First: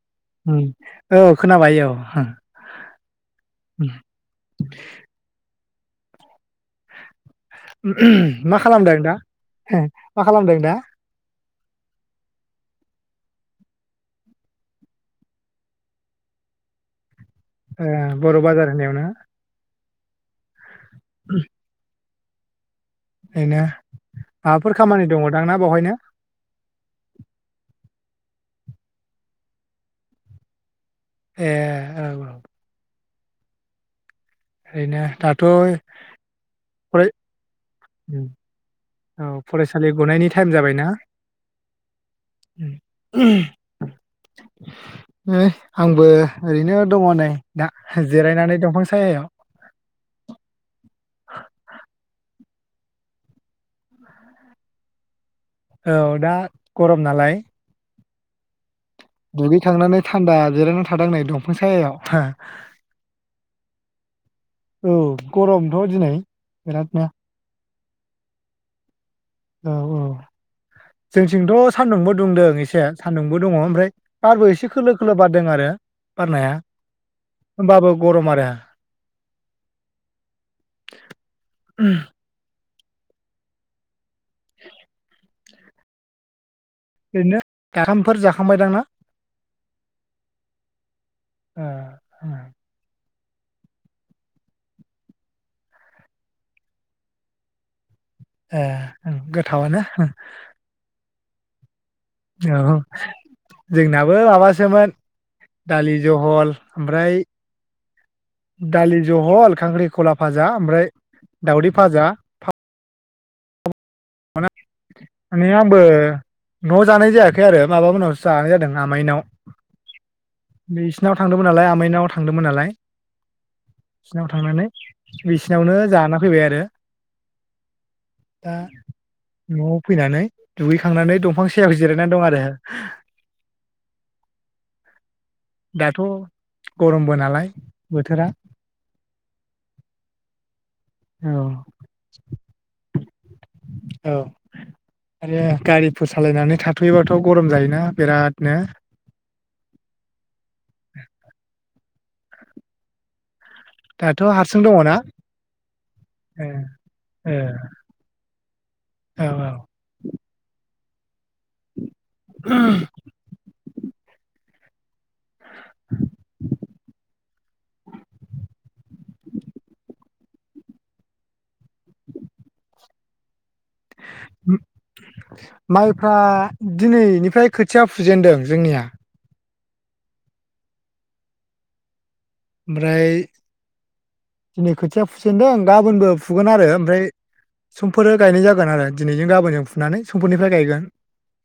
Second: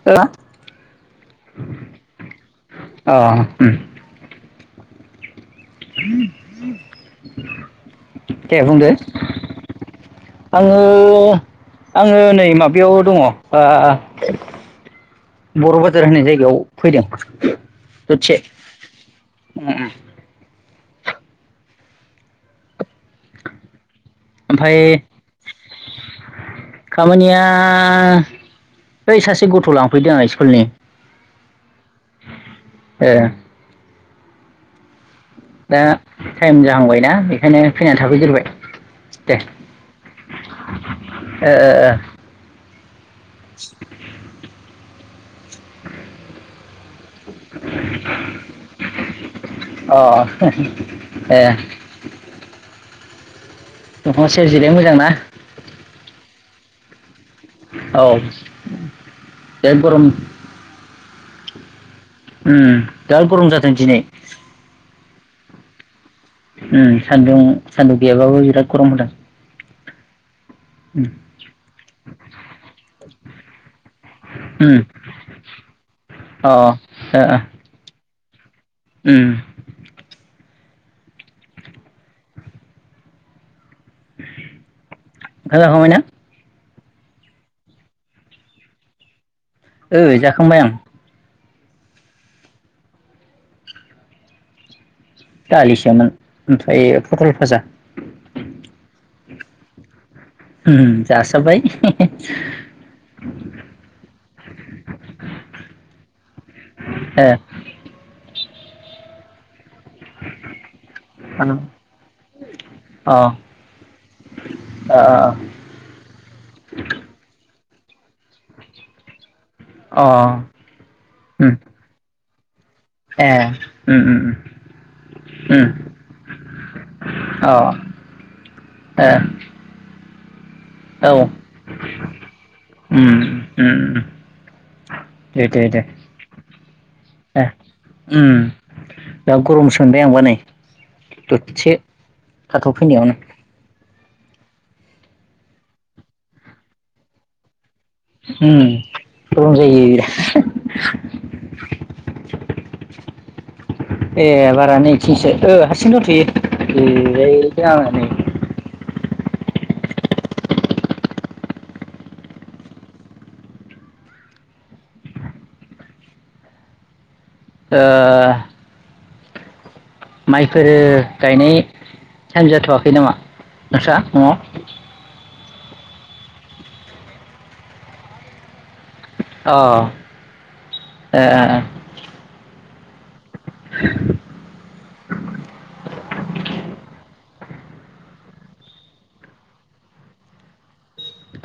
अ औ खोनाबाय औ उम [unintelligible] [unintelligible] मा दे बुंदो खालामदों दा मा खालामदों दा आङो -आङो नै माबायाव दङ ओ बर' बाजार होननाय जायगायाव फैदों। ओ दसे बर' बाजार होननायावना? उम उम [unintelligible] बेनो माबाफोर ओमफाय खामानि दङ दांना बेवहायनो? आं बै सासे गथ' लांफैदों आं स्कुलनि ए औ औ। ए ओरैनो दाथ' दा टाइम फराय जाहांबायना बेखायनो फैनानै थाफैग्रोबाय। औ दे फरायसालि गनायनि टाइम जाबायना? ओ उम। उम। ओइ आंबो ओरैनो दङ नै दा जिरायनानै दंफां सायायाव अ ए दंफां सायाव जिरायनो मोजां ना? औ दा गरम नालाय औ बिराद दुगैखांनानै गरम थान्दा जिरायनानै थादों नै दंफां सायायाव उम दा गरम जादों दिनै। औ गरमथ' दिनै उम बिरादनो सान्दुं सान्दुं गैयाबाबो बिराद गरम होदों। औ औ उम जोंथिंथ' सान्दुंबो दुंदों एसे सान्दुंबो दङ ओमफ्राय बारबो एसे उम खोलो खोलो बारदों आरो अ बारनाया ओ होमबाबो गरम आरो उम उम [inaudible] ओंखाम जाखांबायना? ओरैनो दाथामफोर जाखांबायदां ना? ओइ जाखांबाय आं। ओ ओ दालिसोमोन ओमफ्राय फटल फाजा ए ओं गोथावानो जासाब्बाय औ जोंनाबो माबासोमोन दालि जहल ओमफ्राय ए दालि जहल खांख्रि खला भाजा ओमफ्राय अ दावदै भाजा अ अ माने आंबो न' जानाय जायाखै आरो माबा मोनावसो जानाय जादों आमायनाव अ नै इसोरनाव थांदोंमोन उम नालाय आमायनाव थां थांदोंमोन नालाय ए उम बिसिनाव उम थांनानै उम बिसिनावनो जाना फैबाय आरो अ दा ए न' फैनानै दुगैखांनानै औ दंफां सायाव जिरायनानै दं आरो उम उम दे दे दे दाथ' गरमबो दे नालाय बोथोरा दा गरम सो मोनबाय आंबा नै। औ ददसे थाथ'फैनायावनो। औ आरो गारिफोर सालायनानै थाथ'योबाथ' गरम जायोना। बिरादनो उम गरम जायो। [inaudible] दाथ' ए हारसिं बारा दङना नैथिंसो ओ हारसिं दं ए ए थ'यो औ औ [unintelligible] [unintelligible] [unintelligible] ओ माइफोरो गायनाय टाइम जाथ'वाखै नामा? नोंस्रा न'आव? माइफ्रा दिनैनिफ्राय खोथिया फुजेनदों जोंनिया। औ ए ए ए। ओमफ्राय [unintelligible] दिनै खोथिया फुसेेनदों गाबोनबो फुगोन आरो ओमफ्राय समफोरो गायनाय जागोन आरो दिनैजों गाबोनजों फुनानै समफोरनिफ्राय गायगोन।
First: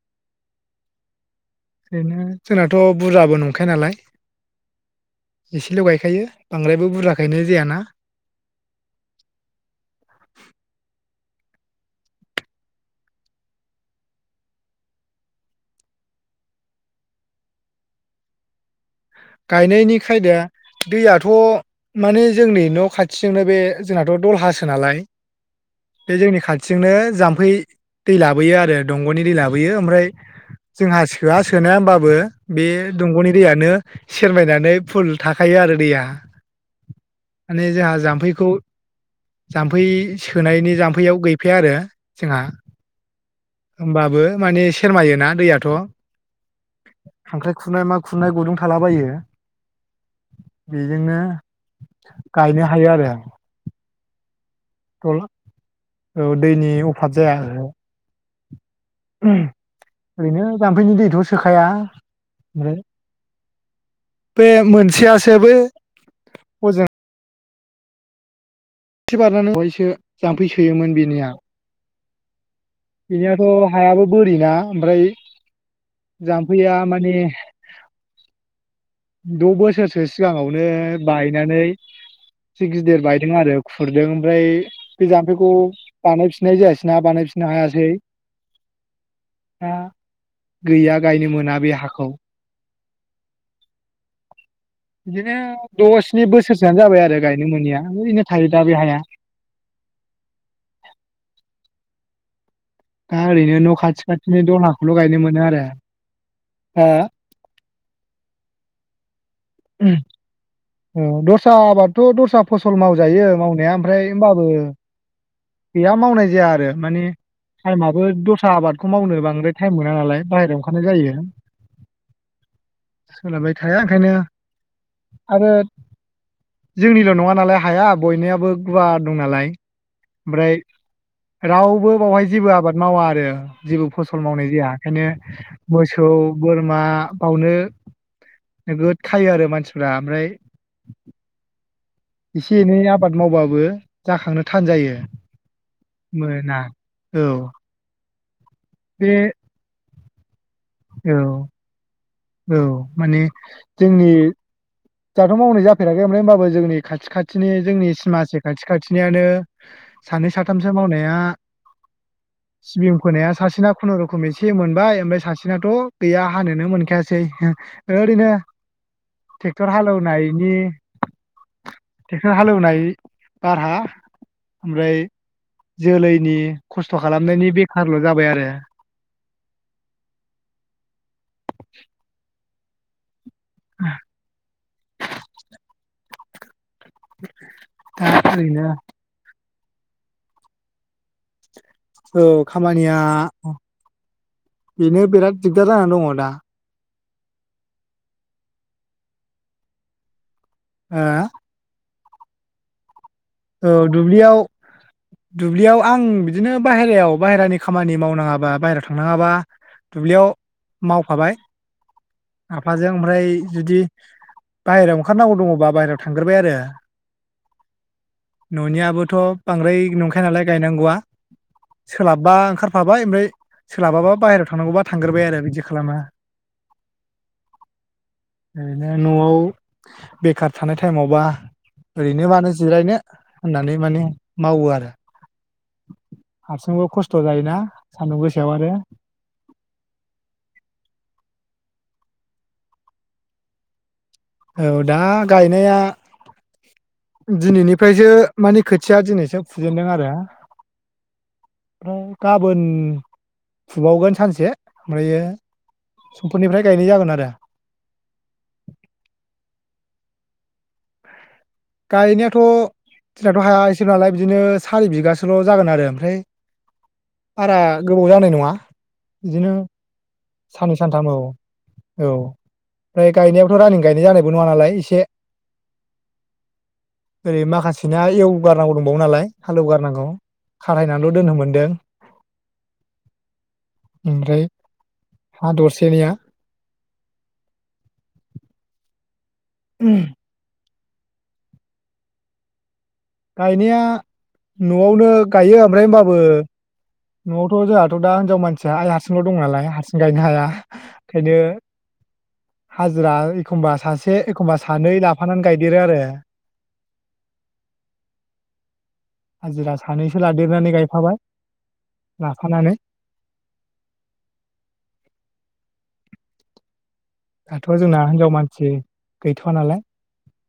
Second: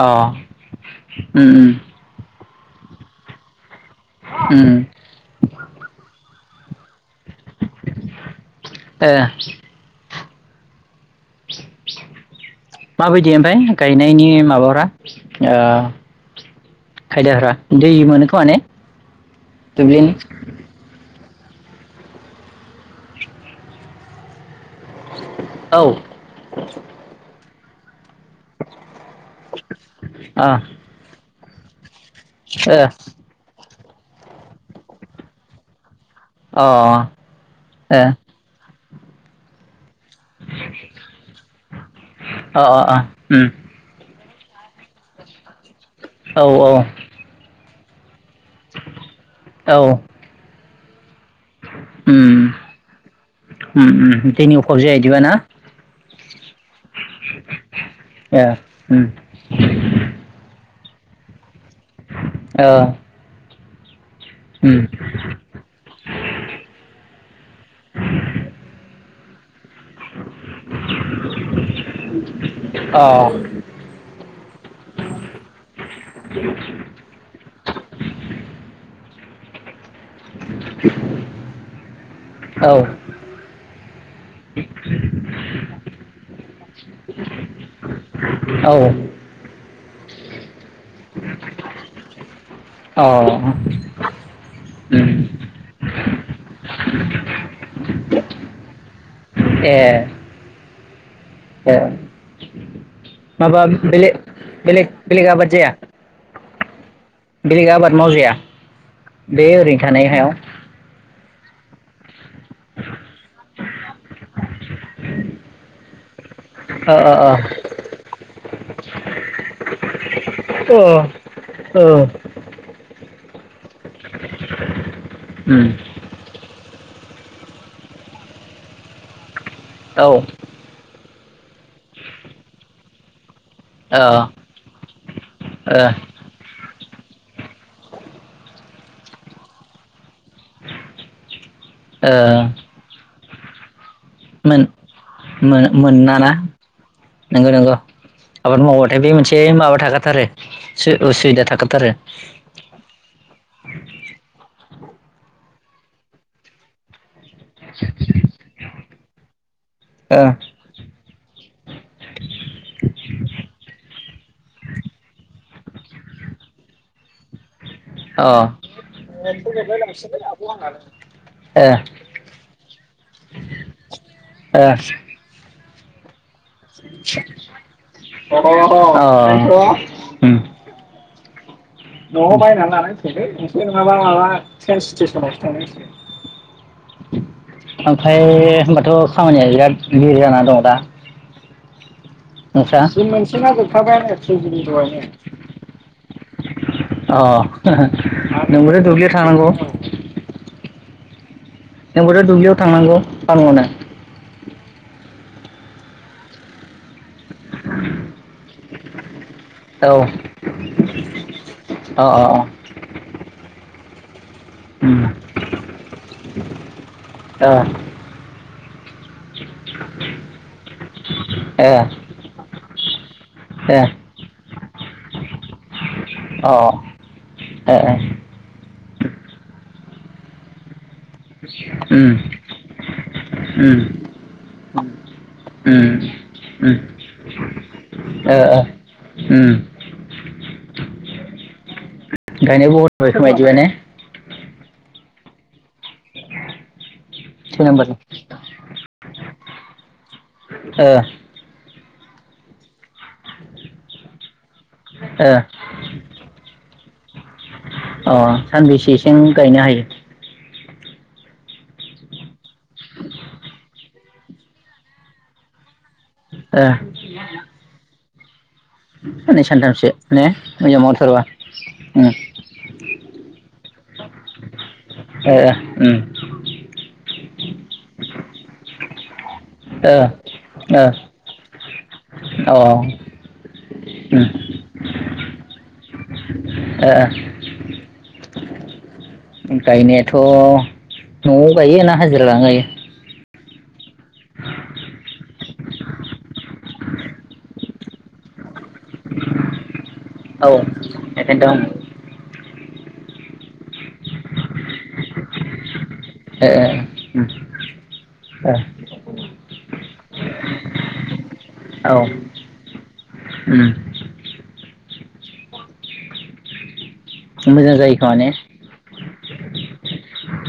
अ उम उम। ओरैनो जोंनाथ' बुरजाबो नंखाया नालाय। उम एसेल' गायखायो। बांद्रायबो बुरजा गाय ए माबायदि ओमफ्राय गायनायनि माबाफ्रा ओ खायदाफ्रा दै मोनो खोमा ने? गायनायनि दुब्लिनि खायदा दैयाथ थ' माने जोंनि न' खाथिजोंनो बे जोंनाथ' दल हासो नालाय औ बे जोंनि खाथिजोंनो जाम्फै दै लाबोयो आरो। दंग'नि दै लाबोयो ओमफ्राय अ ओ अ जोंहा सो मा सोनाया होमबा बो बे दंग'नि दैआनो सेरमायनानै फुल थाखायो आरो दैया। माने जोंहा ए जाम्फैखौ जाम्फै सोनायनि जाम्फैयाव गैफाया आरो जोंहा। अ अ उम होमबाबो माने सेरमायोना दैयाथ' औ औ खांख्राइ खुरनाय मा खुरनाय थालाबायो। औ बेजोंनो उम गायनो हायो आरो उम उम दैनि अभाब जाया इदिबा ना औ दैनि अभाब जाया ओहो। एह ओरैनो जामफैनि दैथ' सोखा खाया ओ [unintelligible] बे उम मोनसेयासोबे हजों [inaudible] एसे बारनानै बायसो जाम्फै सोयोमोन बेनिया। [unintelligible] बेनियाथ' हायाबो बोरि ना ओमफ्राय जाम्फैया माने द' बोसोरसो सिगाङावनो बायनानै एसे औ गिदिर बायदों आरो खुरदों ओमफ्राय बे जाम्फैखौ बानाय फि नाय जायासै ना बानायफिननो हायासै औ दा गैया गायनो मोना बे हाखौ। अ उम बिदिनो द' स्नि बोसोरसोआनो जाबाय आरो गायनो मोनैआ ओरैनो थायो दा बे हाया। ए ए दा ओरैनो माबा न' खाथि बेलेग खाथिनि बेलेग दलहाखौल' गायनो बेलेग मोनो आबाद आरो। जाया हो? बेलेग आबाद मावजाया? बे ओरैनो थानाय हायाव? औ दस्रा आबादथ' दस्रा फसल मावजायो मावनाया ओमफ्राय होमबाबो बगैया मावनाय जाया आरो माने ओ टाइमआबो दस्रा आबादखौ मावनो बांद्राय टाइम मोना नालाय बाहेरायाव ओंखारनाय ओ जायो। ओ [unintelligible] थाया ओंखायनो आरो उम जोंनिल' नंङा नालाय हाया बयनियाबो गुवार दं नालाय। औ। ओमफ्राय रावबो बावहाय जेबो आबाद मावा आरो जेबो ओ फसल मावनाय जाया ओंखायनो मोसौ बोरमा बावनो नोगोद खायो आरो मानसिफ्रा ओमफ्राय [inaudible] एसे एनै आबाद मावबाबो जाखांनो मोन थान जायो मोन-मोना ना? मोना औ नंगौ नंगौ। आबाद मावबाथाय बे मोनसे माबा थाखा थारो। औ औ माने जोंनि दाथ' मावनाय जाफेराखै ओमफ्रा होमबाबो जोंनि खाथि खाथ थिनि जोंनि सिमासे खाथि खाथि नियानो ओ सानै साथामसो मावनाया सिबिं फोनाया सासेना खुनुरुखुम एसे मोनबाय ओमफ्राय सासे सिनाथ' गैया हानोनो मोनखायासै। ओरैनो टेक क्टर हालेवनायनि अ ट्रेक्टर हालेवनाय भारहा ओमफ्राय जोलै। [unintelligible] आरो [unintelligible] बे नंङाबा माबा ट्रेनस्टेसनावसो थांनांसिगोन। ओमफ्राय दा ओरैनो होमबाथ' खामानिया बिराद [unintelligible] जानानै दं दा। औ खामानिया अ नोंस्रा बेनो बिराद दिगदार जानानै दङ' दा। अ नोंबोथ' दुब्लियाव थांनांगौ ओ नोंबोथ' दुब्लियाव थांनांगौ फानहरनो ओं दुब्लियाव दुब्लियाव आं बिदिनो बाहेरायाव बायहेरानि खामानि मावनाङाबा बाहेरायाव थांनाङाबा औ दुब्लियाव मावफाबाय अ आफाजों ओमफ्राय जुदि बायहेरायाव उम ओंखारनांगौ दङ'बा बायेराव थांग्रोबाय आरो ओ ए न'नियाबोथ‌बांद्राय नंखाया नालाय गायनांगौआ ए सोलाबबा ओंखारफाबाय ओमफ्राय अ सोलाबाबा बाहेर थांनांगौबा थांग्रोबाय आरो बिदि खालामो अ अ अ ओरैनो नआव बेखार थानाय टाइमावबा उम ओरैनो मानो जिरायनो होननानै उम माने मावो आरो उम उम हारसिंबो खस्थ' जायोना सान्दुं ओ गोसायाव ओ आरो उम गायनाय बहुद जाबाय खोमा इदिबा ने औ दा गायनाया थिन नाम्बारनि दिनैनिफ्रायसो मानि खोथिया दिनैसो फुजेनदों आरो ओ [unintelligible] गाबोन फुबावगोन सानसे ओमफ्रायो समफोरनिफ्राय गायनाय जागोन आरो ओ अ सानबैसेसिम गायनो हायो गायना याथ' जोंनाथ हाया एसेल नालाय बिदिनो सारि बिगासोल' जागोन आरो ओमफ्राय ए बारा गोबाव जानाय नंङा हनै सानथामसे साननै सानथाम औ औ ओमफ्राय गायनायावथ' रानिं गायनाय जानायबो नंङा नालाय एसे ए उम ओरै माखासेना एवगारनांगौ दंबावो नालाय। ओ हालेवगारनांगौ ओ खारहायनानैल' दोननो मोनदों अ उम ओमफ्राय हा दरसेनिया ओ गायनायाथ नआव गायो ना हाजिरा लाना गायो गायनाया नआवनो गायो ओमफ्राय हबाबो नआवथ जोंहाथ दािनजाव मानसि आसा आइ हारसिंल दं नालाय हारसिं गायनो हाया औ ओंखायनो बेखायनोथ' हाजिरा एखमबा सासे एखमबा सानै लाफानानै गायदेरो आरो ए ए हाजिरा सानैसो लादेरनानै गायफाबाय औ लाफानानै उम दाथ' मोजां जायो जोंना ख माने हिनजाव मानसि गैथ'वा नालाय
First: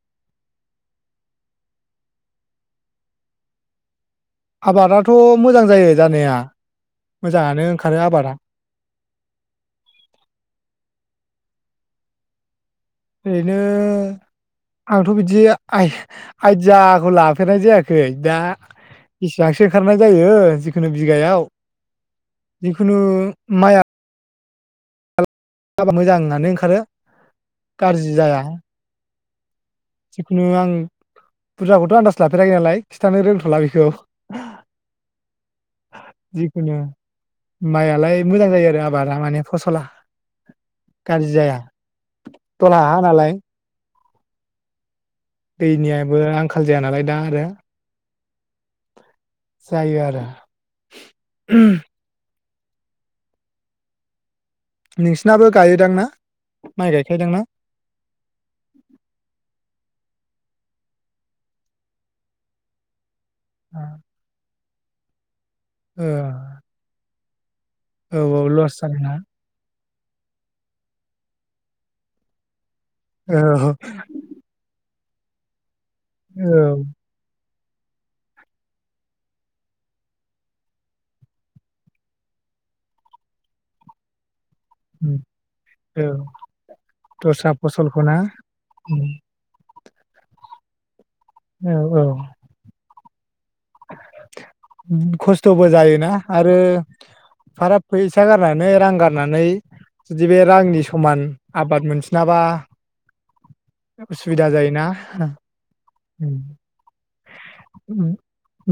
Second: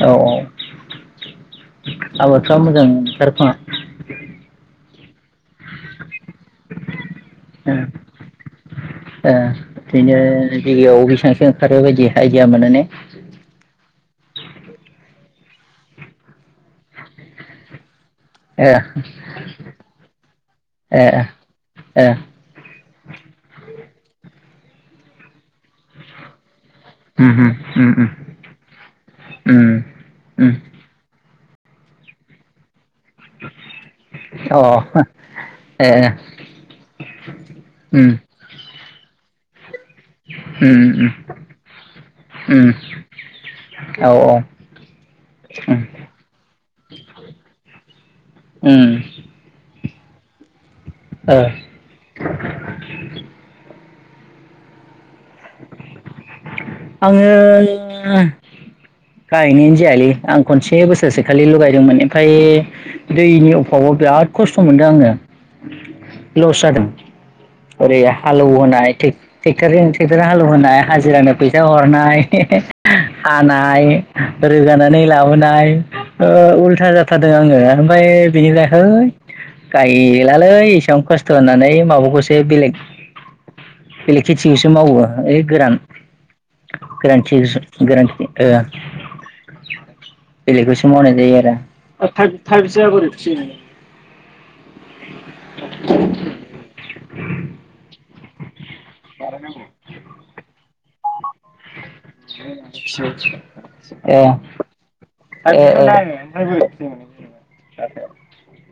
औ औ आबाद जा मोजां सोरफाङा आबादाथ' मोजां जायो जानाया मोजाङानो [unintelligible] ओंखारो आबादा बिनो किजियाव बेसेबांसो आरोयबायदि आयडिया मोनोने ओरैनो आंथ बिदि जि आइ आइदियाखौ लाफेरनाय जायाखै दा ए बेसेबांसो ओंखारनाय जायो जिखुनु ए बिघायाव ए जिखुनु माया जाबा मोजां होननानै ओंखारो उम होम उम होम गाज्रि जाया जिखुनु आं फुजाखौथ आनदाज लाफेराखैनालाय खिथानो रोंथला बेखौ अ ए जिखुनु उम मायालाय मोजां जायो आरो आबादा माने फसला उम उम गाज्रि जाया उम दला हा नालाय औ औ उम दैनियाबो आंखाल जाया नालाय दा आरो उम जायो आरो ओ नोंसिनाबो गायोदां ना माइ आङो गायखायदां ना गायनायानो जायालोय आं खनसे बोसोरसे खालिल गायदोंमोन ओमफाय दैनि अफाबाव बिराद खस्थ सम मोनदों आंङो। ओ लस'जादों। ओरै औ औ लस हालेवहोनाय जादोंना टेक- टेक्टारजों ट्रेक्टर हालव होननाय हाजिरानो फैसा हरनाय औ आनाय रोगानानै लाबोनाय। ओ औ उल्था जाथारदों आङो। ओमफ्राय बिनि जायाखै गायलालै एसेबां खस्थ' होननानै माबाखौसे बेलेग बेलेग खि थिंखौसो मावो उम ओइ गोरान। औ गोरान दस्रा थिबस फसलखौ गोरान ना ओ उम बेेलेगखौसो मावनाय औ जायो औ आरो। [unintelligible] खस्थ'बो जायोना आरो फाराब फैसा गारनानै रां गारनानै जुदि बे रांनि समान आबाद मोनफिनाबा [unintelligible] उसुबिदा जायोना उम ए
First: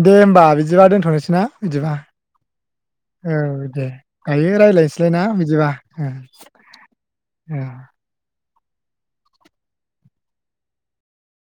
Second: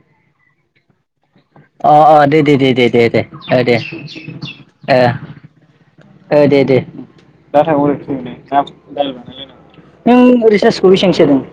दे होमबा बिदिब्ला दोन्थनो अ अ दे दे दे दे ओ औ दे दायो रायज्लायनोसैलाय ना बिदिबा ओ दे दे [inaudible] ओ नों उरिसासखौ बेसेबां सोदों?